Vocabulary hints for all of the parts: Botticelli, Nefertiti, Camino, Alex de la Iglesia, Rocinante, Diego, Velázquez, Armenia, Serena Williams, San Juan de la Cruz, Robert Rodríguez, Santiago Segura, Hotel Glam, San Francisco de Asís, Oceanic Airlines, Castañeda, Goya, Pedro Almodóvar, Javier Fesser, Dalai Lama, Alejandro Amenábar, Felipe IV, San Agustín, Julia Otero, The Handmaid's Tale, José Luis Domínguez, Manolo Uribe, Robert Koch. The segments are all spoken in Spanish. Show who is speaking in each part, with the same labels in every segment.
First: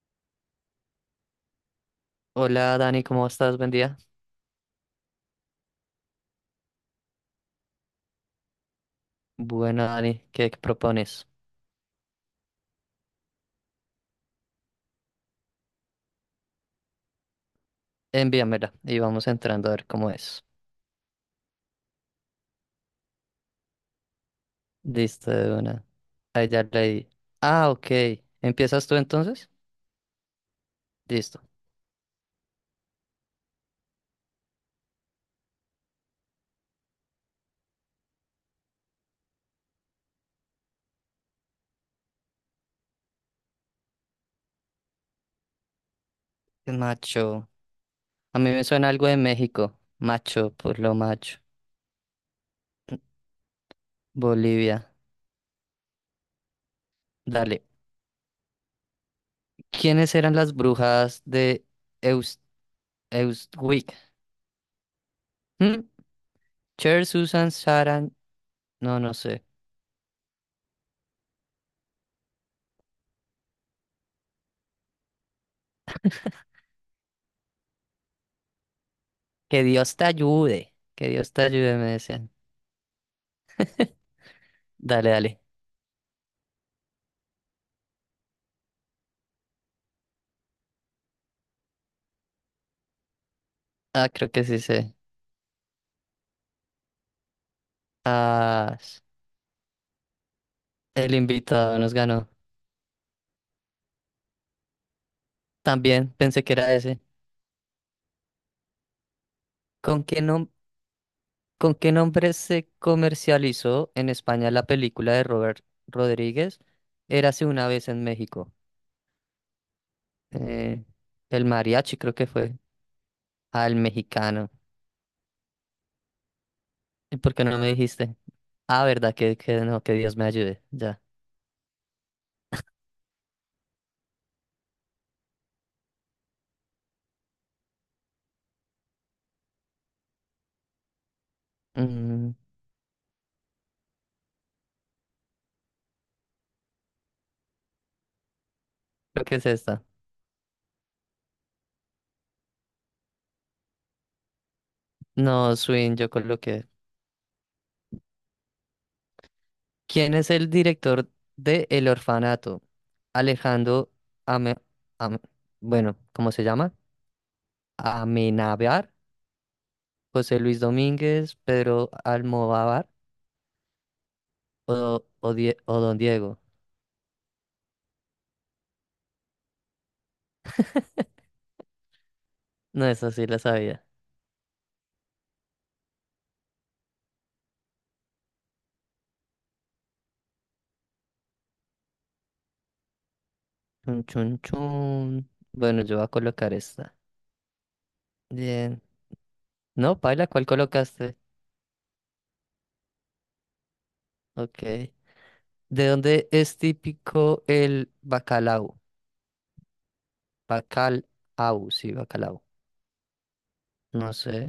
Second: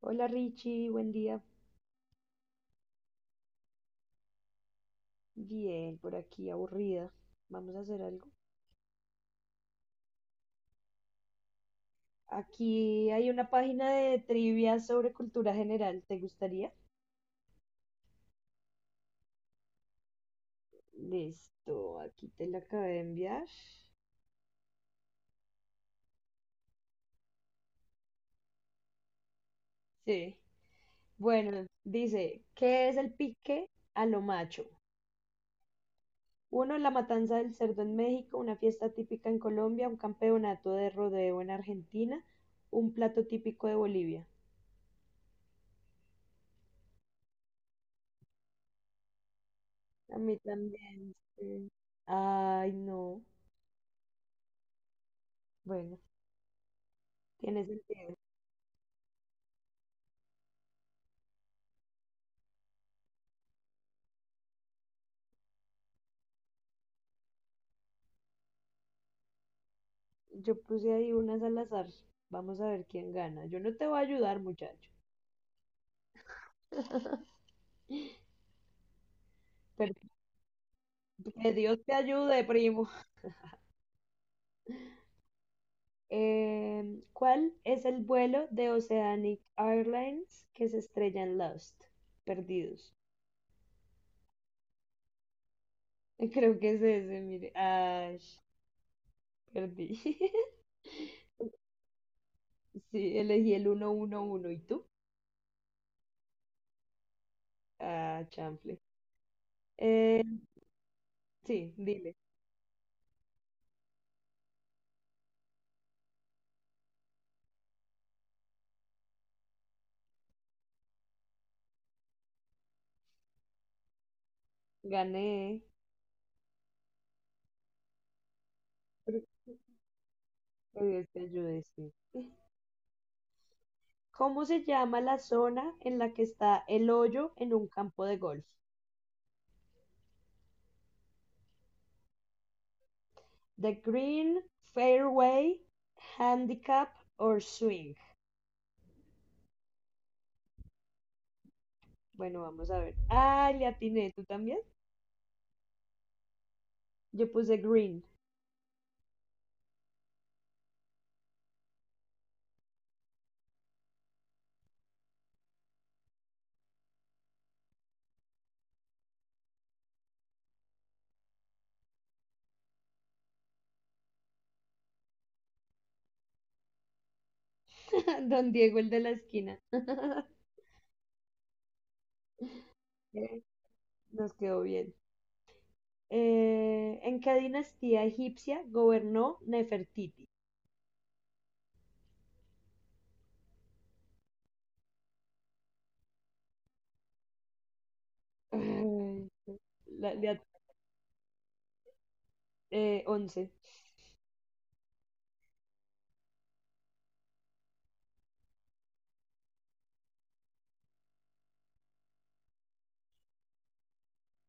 Speaker 1: Hola Richie, buen día.
Speaker 2: Hola Dani, ¿cómo estás? Buen día.
Speaker 1: Bien, por aquí aburrida. Vamos a hacer algo.
Speaker 2: Bueno, Dani, ¿qué propones?
Speaker 1: Aquí hay una página de trivia sobre cultura general. ¿Te gustaría?
Speaker 2: Envíamela y vamos entrando a ver cómo es.
Speaker 1: Listo, aquí te la acabé de enviar.
Speaker 2: Listo, de una. Ahí ya leí. Ah, ok. ¿Empiezas tú entonces?
Speaker 1: Sí.
Speaker 2: Listo.
Speaker 1: Bueno, dice, ¿qué es el pique a lo macho? Uno, la matanza del cerdo en México, una fiesta típica en Colombia, un campeonato de rodeo en Argentina, un plato típico de Bolivia.
Speaker 2: Macho. A mí me suena algo de México.
Speaker 1: A mí
Speaker 2: Macho, por lo
Speaker 1: también,
Speaker 2: macho.
Speaker 1: sí. Ay, no.
Speaker 2: Bolivia.
Speaker 1: Bueno.
Speaker 2: Dale.
Speaker 1: Tiene sentido.
Speaker 2: ¿Quiénes eran las brujas de Eus Eustwick? ¿Mm? Cher, Susan, Saran. No, no sé.
Speaker 1: Yo puse ahí unas al azar. Vamos a ver quién gana. Yo no te voy a ayudar, muchacho.
Speaker 2: Que
Speaker 1: Pero
Speaker 2: Dios te ayude. Que Dios te
Speaker 1: que
Speaker 2: ayude,
Speaker 1: Dios
Speaker 2: me
Speaker 1: te
Speaker 2: decían.
Speaker 1: ayude, primo.
Speaker 2: Dale, dale.
Speaker 1: ¿Cuál es el vuelo de Oceanic Airlines que se estrella en Lost? Perdidos.
Speaker 2: Ah, creo que sí sé.
Speaker 1: Creo que es ese, mire. Ay,
Speaker 2: Ah, s-
Speaker 1: perdí.
Speaker 2: el invitado nos ganó.
Speaker 1: Sí, elegí el 111. ¿Y tú?
Speaker 2: También pensé que era ese.
Speaker 1: Ah, chanfle.
Speaker 2: ¿Con qué
Speaker 1: Eh,
Speaker 2: nom-
Speaker 1: sí,
Speaker 2: ¿Con qué
Speaker 1: dile.
Speaker 2: nombre se comercializó en España la película de Robert Rodríguez? Érase una vez en México. Eh, el mariachi creo que fue. Ah, el mexicano.
Speaker 1: Gané.
Speaker 2: ¿Y por qué no me dijiste? Ah, verdad,
Speaker 1: Que
Speaker 2: que no, que Dios me ayude. Ya.
Speaker 1: Dios te ayude, sí. ¿Cómo se llama la zona en la que está el hoyo en un campo de golf?
Speaker 2: Mm,
Speaker 1: The green, fairway, handicap or swing.
Speaker 2: Creo que es esta.
Speaker 1: Bueno, vamos a ver. Ah, le atiné, ¿tú también?
Speaker 2: No, Swing, yo coloqué.
Speaker 1: Yo puse green.
Speaker 2: ¿Quién es el director de El Orfanato? Alejandro Ame- Ame- bueno, ¿cómo se llama? Amenábar, José Luis Domínguez, Pedro Almodóvar o Don Diego.
Speaker 1: Don Diego, el de la esquina.
Speaker 2: No, esa sí la
Speaker 1: Eh,
Speaker 2: sabía.
Speaker 1: nos quedó bien. ¿En qué dinastía egipcia gobernó Nefertiti?
Speaker 2: Chun, chun, chun. Bueno, yo voy a colocar esta. Bien.
Speaker 1: Ay,
Speaker 2: No,
Speaker 1: la-
Speaker 2: Paila,
Speaker 1: le at-
Speaker 2: ¿cuál colocaste?
Speaker 1: 11.
Speaker 2: Ok. ¿De dónde es típico el bacalao? Bacalao, sí, bacalao. No sé.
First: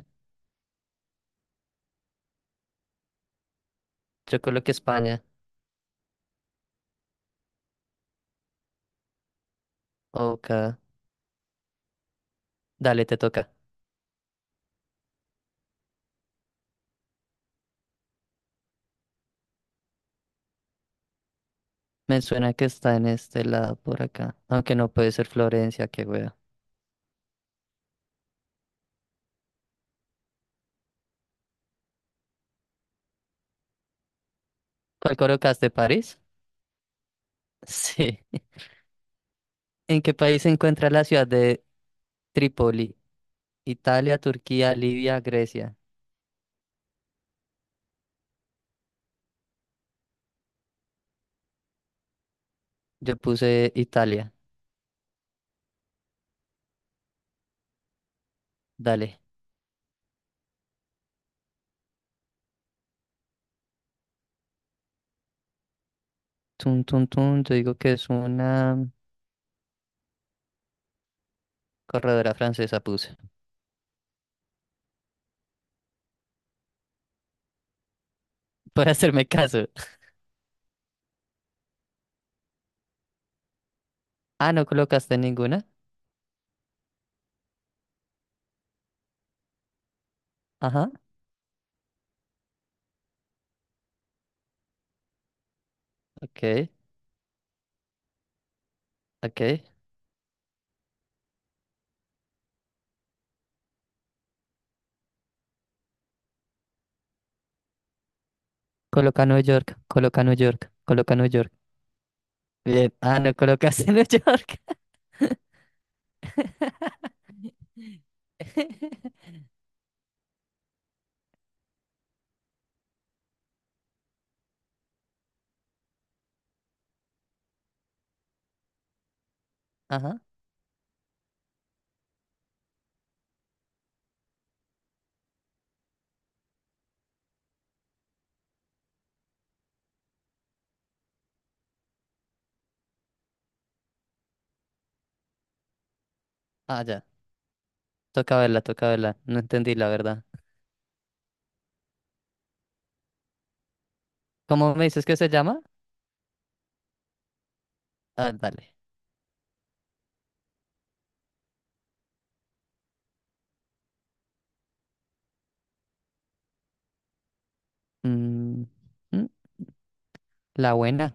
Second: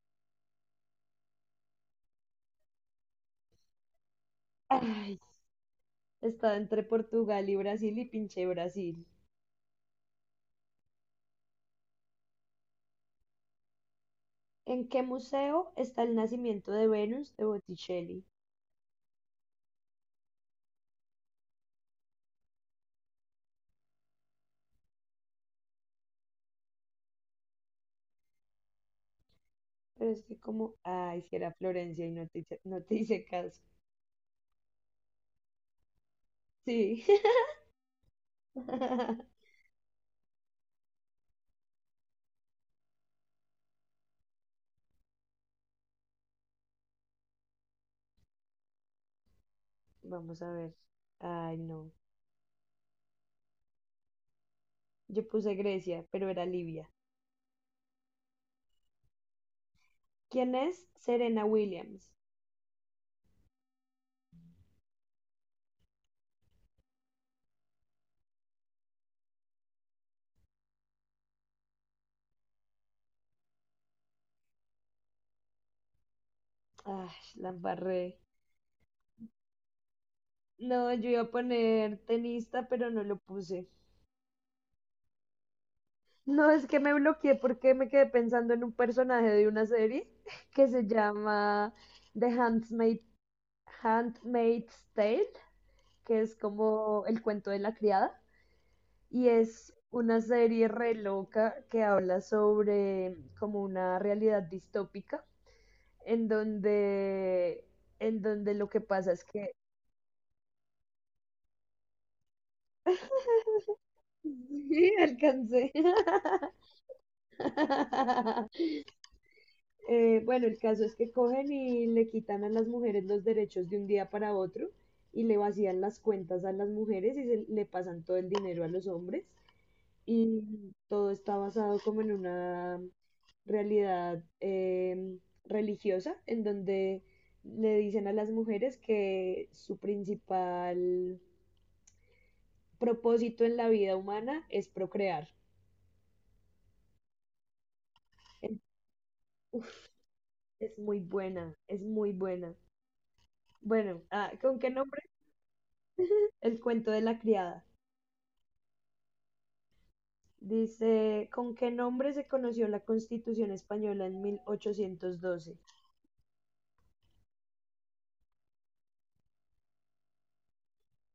Speaker 2: Yo coloqué
Speaker 1: Ay,
Speaker 2: España.
Speaker 1: estaba entre Portugal y Brasil y pinché Brasil.
Speaker 2: Ok. Dale, te toca.
Speaker 1: ¿En qué museo está el nacimiento de Venus de Botticelli?
Speaker 2: Me suena que está en este lado por acá. Aunque no puede ser Florencia, qué wea.
Speaker 1: Pero es que como, ay, si era Florencia y no te, no te hice caso.
Speaker 2: ¿Cuál colocaste? ¿París?
Speaker 1: Sí.
Speaker 2: Sí. ¿En qué país se encuentra la ciudad de Trípoli? Italia, Turquía, Libia, Grecia.
Speaker 1: Vamos a ver. Ay, no.
Speaker 2: Yo puse Italia.
Speaker 1: Yo puse Grecia, pero era Libia.
Speaker 2: Dale.
Speaker 1: ¿Quién es Serena Williams?
Speaker 2: Tun, tun, tun. Yo digo que es una corredora francesa, puse.
Speaker 1: Ay, la embarré.
Speaker 2: Por hacerme caso.
Speaker 1: No, yo iba a poner tenista, pero no lo puse.
Speaker 2: Ah, no colocaste ninguna.
Speaker 1: No, es que me bloqueé porque me quedé pensando en un personaje de una serie que se
Speaker 2: Ajá.
Speaker 1: llama The Handmaid, Handmaid's Tale, que es
Speaker 2: Ok,
Speaker 1: como El cuento de la criada, y
Speaker 2: ok.
Speaker 1: es una serie re loca que habla sobre como una realidad distópica en donde en donde lo que pasa es
Speaker 2: Coloca New
Speaker 1: que
Speaker 2: York, coloca New York, coloca New York. Bien. Ah, no colocaste New York.
Speaker 1: sí, alcancé. Bueno, el caso es que cogen y le quitan a las mujeres los derechos de un día para otro y le vacían las cuentas a las mujeres y le pasan todo el dinero a los hombres,
Speaker 2: Ajá.
Speaker 1: y todo está basado como en una realidad religiosa, en donde le dicen a las mujeres que su principal propósito en la vida humana es procrear.
Speaker 2: Ah, ya. Toca verla,
Speaker 1: En-
Speaker 2: toca verla. No
Speaker 1: Uf,
Speaker 2: entendí la verdad.
Speaker 1: es muy buena, es muy buena. Bueno, ah, ¿con qué
Speaker 2: ¿Cómo me
Speaker 1: nombre?
Speaker 2: dices que se llama?
Speaker 1: El cuento de la criada.
Speaker 2: Ah, dale.
Speaker 1: Dice, ¿con qué nombre se conoció la Constitución Española en 1812?
Speaker 2: Mm, mm, la buena.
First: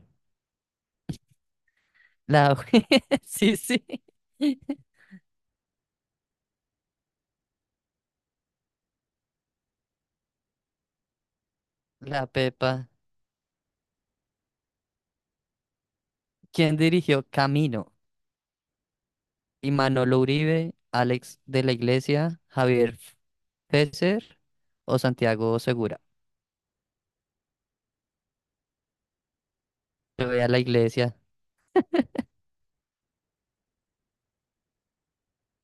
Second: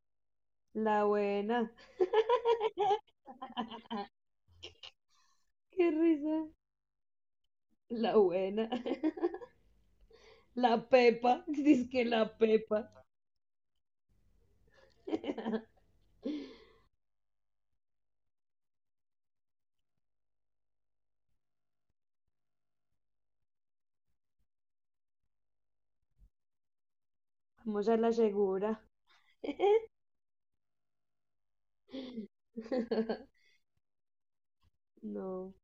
Speaker 1: La buena.
Speaker 2: La bue- Sí, sí.
Speaker 1: Qué risa. La buena. La Pepa, dice que
Speaker 2: La
Speaker 1: la
Speaker 2: Pepa.
Speaker 1: Pepa.
Speaker 2: ¿Quién dirigió Camino? Y Manolo Uribe, Alex de la Iglesia, Javier Fesser o Santiago Segura.
Speaker 1: Vamos a la segura.
Speaker 2: Yo voy a la iglesia.
Speaker 1: No,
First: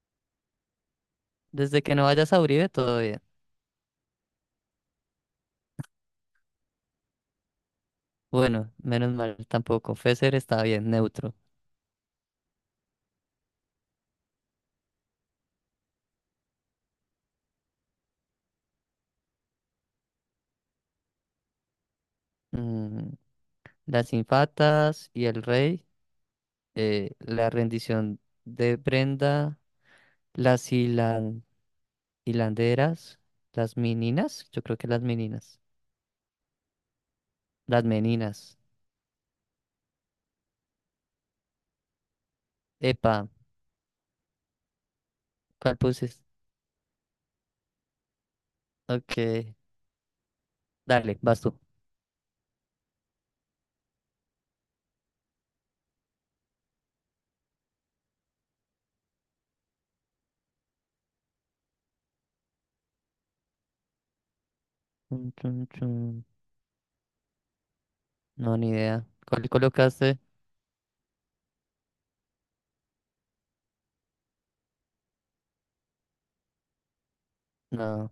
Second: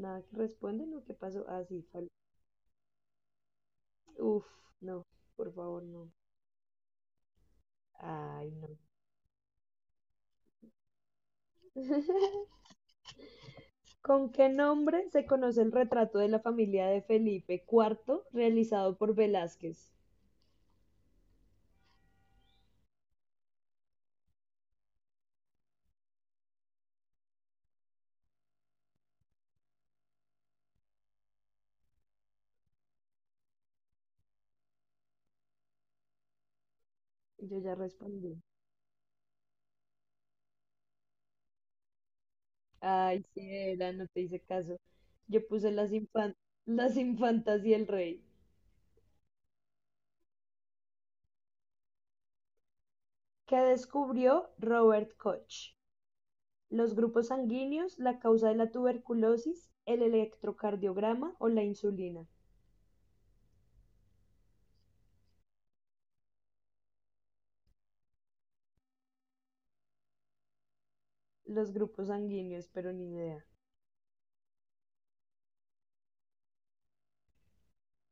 Speaker 1: nada que responden o qué pasó. Ah, sí,
Speaker 2: Desde que no vayas a Uribe, todo bien.
Speaker 1: uf, no, por favor, no. Ay, no.
Speaker 2: Bueno, menos mal tampoco. Fesser está bien, neutro.
Speaker 1: ¿Con qué nombre se conoce el retrato de la familia de Felipe IV realizado por Velázquez?
Speaker 2: Mm, las infatas y el rey. La rendición de Brenda, las hilan- hilanderas, las meninas, yo creo que las meninas,
Speaker 1: Yo ya
Speaker 2: las
Speaker 1: respondí.
Speaker 2: meninas.
Speaker 1: Ay,
Speaker 2: Epa,
Speaker 1: sí, era, no te hice caso. Yo puse
Speaker 2: ¿cuál puse?
Speaker 1: las infantas y el rey.
Speaker 2: Ok, dale, vas tú.
Speaker 1: ¿Qué descubrió Robert Koch? Los grupos sanguíneos, la causa de la tuberculosis, el electrocardiograma o la insulina.
Speaker 2: Chun, chun, chun. No, ni idea. ¿Cuál colocaste?
Speaker 1: Los grupos sanguíneos, pero ni idea.
Speaker 2: No,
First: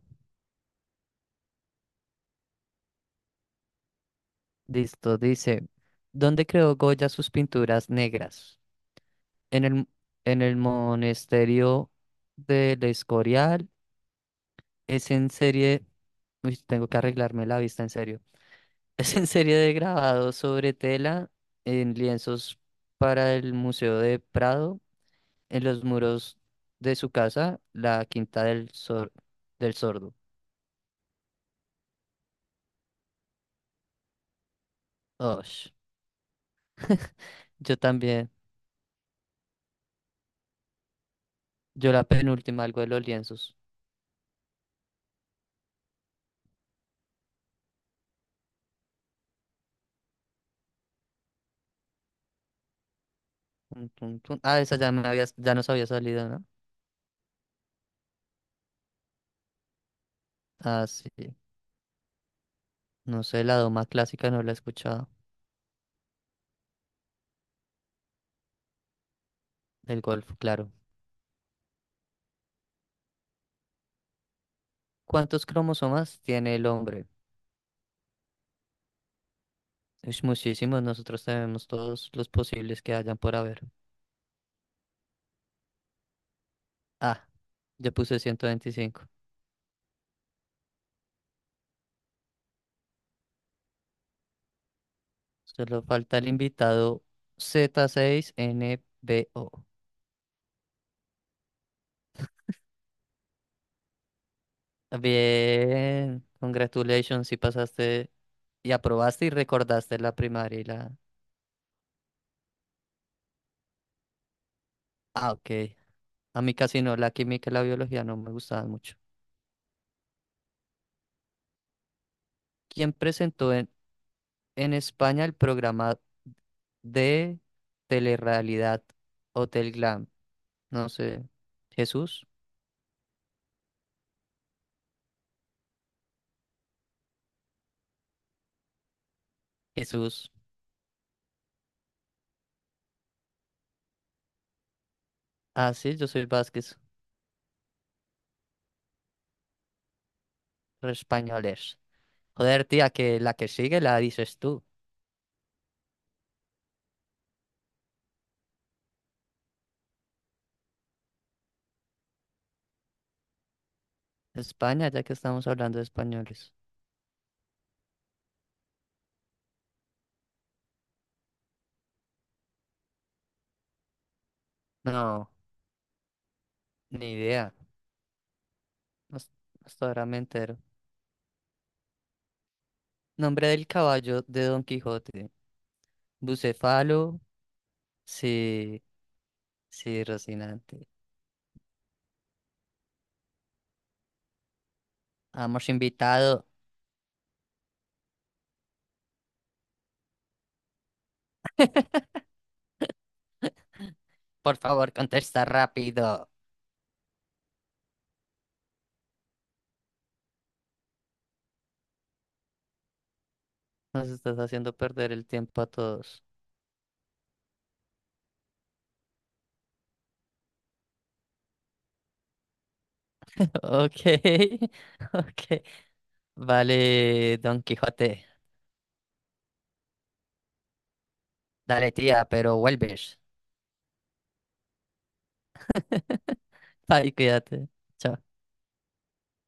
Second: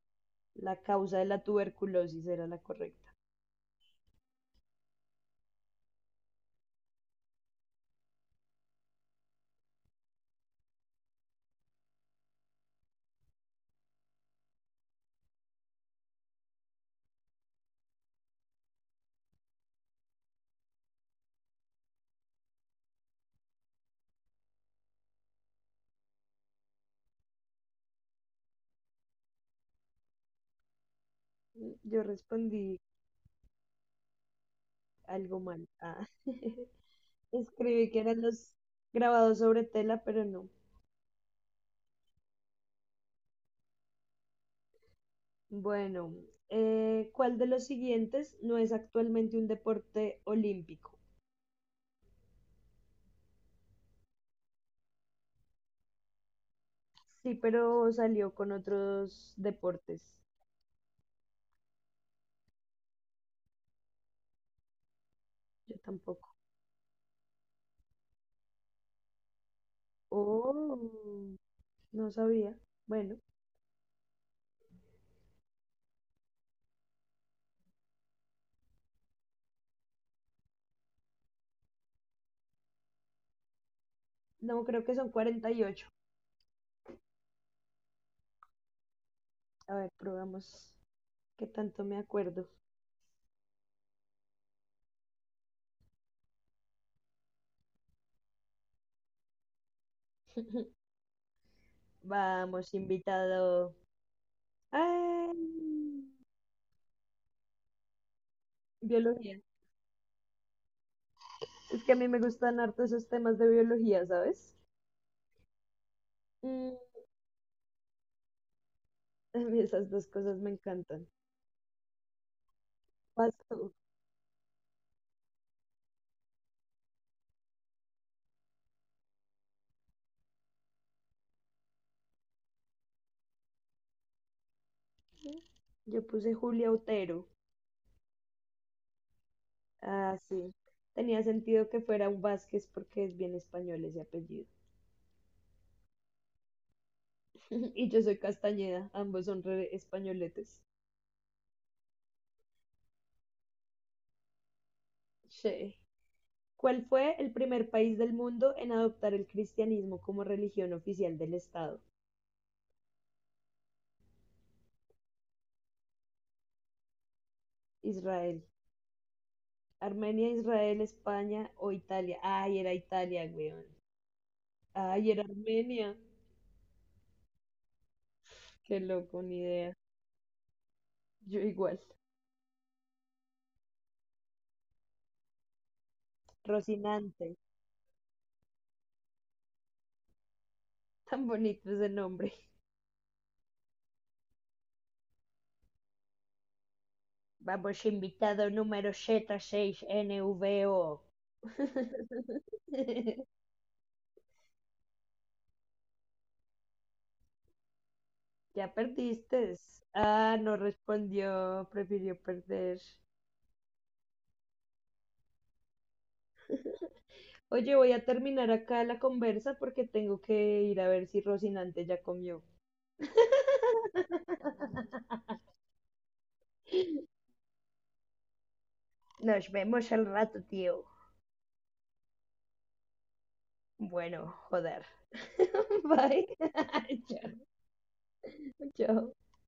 Speaker 1: La causa de la tuberculosis era la correcta.
Speaker 2: listo, dice, ¿dónde creó Goya sus pinturas negras? En el, en el monasterio del Escorial, es en serie... Uy, tengo que arreglarme la vista, en serio. Es en serie de grabado sobre tela en lienzos para el Museo de Prado, en los muros de su casa, la Quinta del, Sor- del Sordo.
Speaker 1: Yo respondí algo mal.
Speaker 2: Osh,
Speaker 1: Ah.
Speaker 2: yo
Speaker 1: Escribí que eran
Speaker 2: también.
Speaker 1: los grabados sobre tela, pero no.
Speaker 2: Yo la penúltima, algo de los lienzos.
Speaker 1: Bueno, ¿cuál de los siguientes no es actualmente un deporte olímpico?
Speaker 2: Tun, tun, tun. Ah, esa ya, ya nos había salido, ¿no?
Speaker 1: Sí, pero salió con otros deportes.
Speaker 2: Ah, sí. No sé, la doma clásica no la he escuchado.
Speaker 1: Yo tampoco.
Speaker 2: El golf, claro.
Speaker 1: Oh, no sabía. Bueno,
Speaker 2: ¿Cuántos cromosomas tiene el hombre? Es muchísimos, nosotros tenemos todos los posibles que hayan por haber.
Speaker 1: no, creo que son 48.
Speaker 2: Ah, ya puse 125.
Speaker 1: A ver, probamos qué tanto me acuerdo.
Speaker 2: Solo falta el invitado Z6NBO.
Speaker 1: Vamos, invitado. ¡Ay!
Speaker 2: Bien, congratulations, si pasaste y aprobaste y
Speaker 1: Biología.
Speaker 2: recordaste la primaria y la...
Speaker 1: Es que a mí me gustan harto esos temas de biología, ¿sabes?
Speaker 2: Ah, ok. A mí
Speaker 1: Mm,
Speaker 2: casi no, la química y la biología no me gustaban mucho.
Speaker 1: a mí esas dos cosas me encantan.
Speaker 2: ¿Quién
Speaker 1: Vas
Speaker 2: presentó
Speaker 1: tú.
Speaker 2: en España el programa de telerrealidad Hotel Glam? No sé. ¿Jesús?
Speaker 1: Yo puse Julia Otero. Ah,
Speaker 2: Jesús.
Speaker 1: sí. Tenía sentido que fuera un Vázquez porque es bien español ese apellido.
Speaker 2: Ah, sí, yo soy Vázquez.
Speaker 1: Y yo soy Castañeda, ambos son re españoletes.
Speaker 2: Re españoles. Joder, tía, que la que sigue la dices tú.
Speaker 1: Sí. ¿Cuál fue el primer país del mundo en adoptar el cristianismo como religión oficial del Estado?
Speaker 2: España, ya que estamos hablando de españoles.
Speaker 1: Israel. Armenia, Israel, España o Italia. Ay, era Italia, weón. Ay, era
Speaker 2: No,
Speaker 1: Armenia.
Speaker 2: ni idea.
Speaker 1: Qué loco,
Speaker 2: Hasta
Speaker 1: ni idea.
Speaker 2: hasta ahora me entero.
Speaker 1: Yo igual.
Speaker 2: Nombre del caballo de Don Quijote. Bucefalo.
Speaker 1: Rocinante.
Speaker 2: Sí, sí, Rocinante.
Speaker 1: Tan bonito ese nombre.
Speaker 2: Hemos invitado.
Speaker 1: Vamos, invitado número Z6NVO.
Speaker 2: Por favor, contesta rápido.
Speaker 1: Ya perdiste. Ah, no respondió. Prefirió perder.
Speaker 2: Nos estás haciendo perder el tiempo a todos.
Speaker 1: Oye, voy a terminar acá la conversa porque tengo que ir a ver si Rocinante ya comió.
Speaker 2: Ok, ok. Vale, Don Quijote.
Speaker 1: Nos vemos al rato, tío.
Speaker 2: Dale, tía, pero vuelves.
Speaker 1: Bueno, joder. Bye.
Speaker 2: Bye,
Speaker 1: Chao,
Speaker 2: cuídate. Chao.
Speaker 1: chao.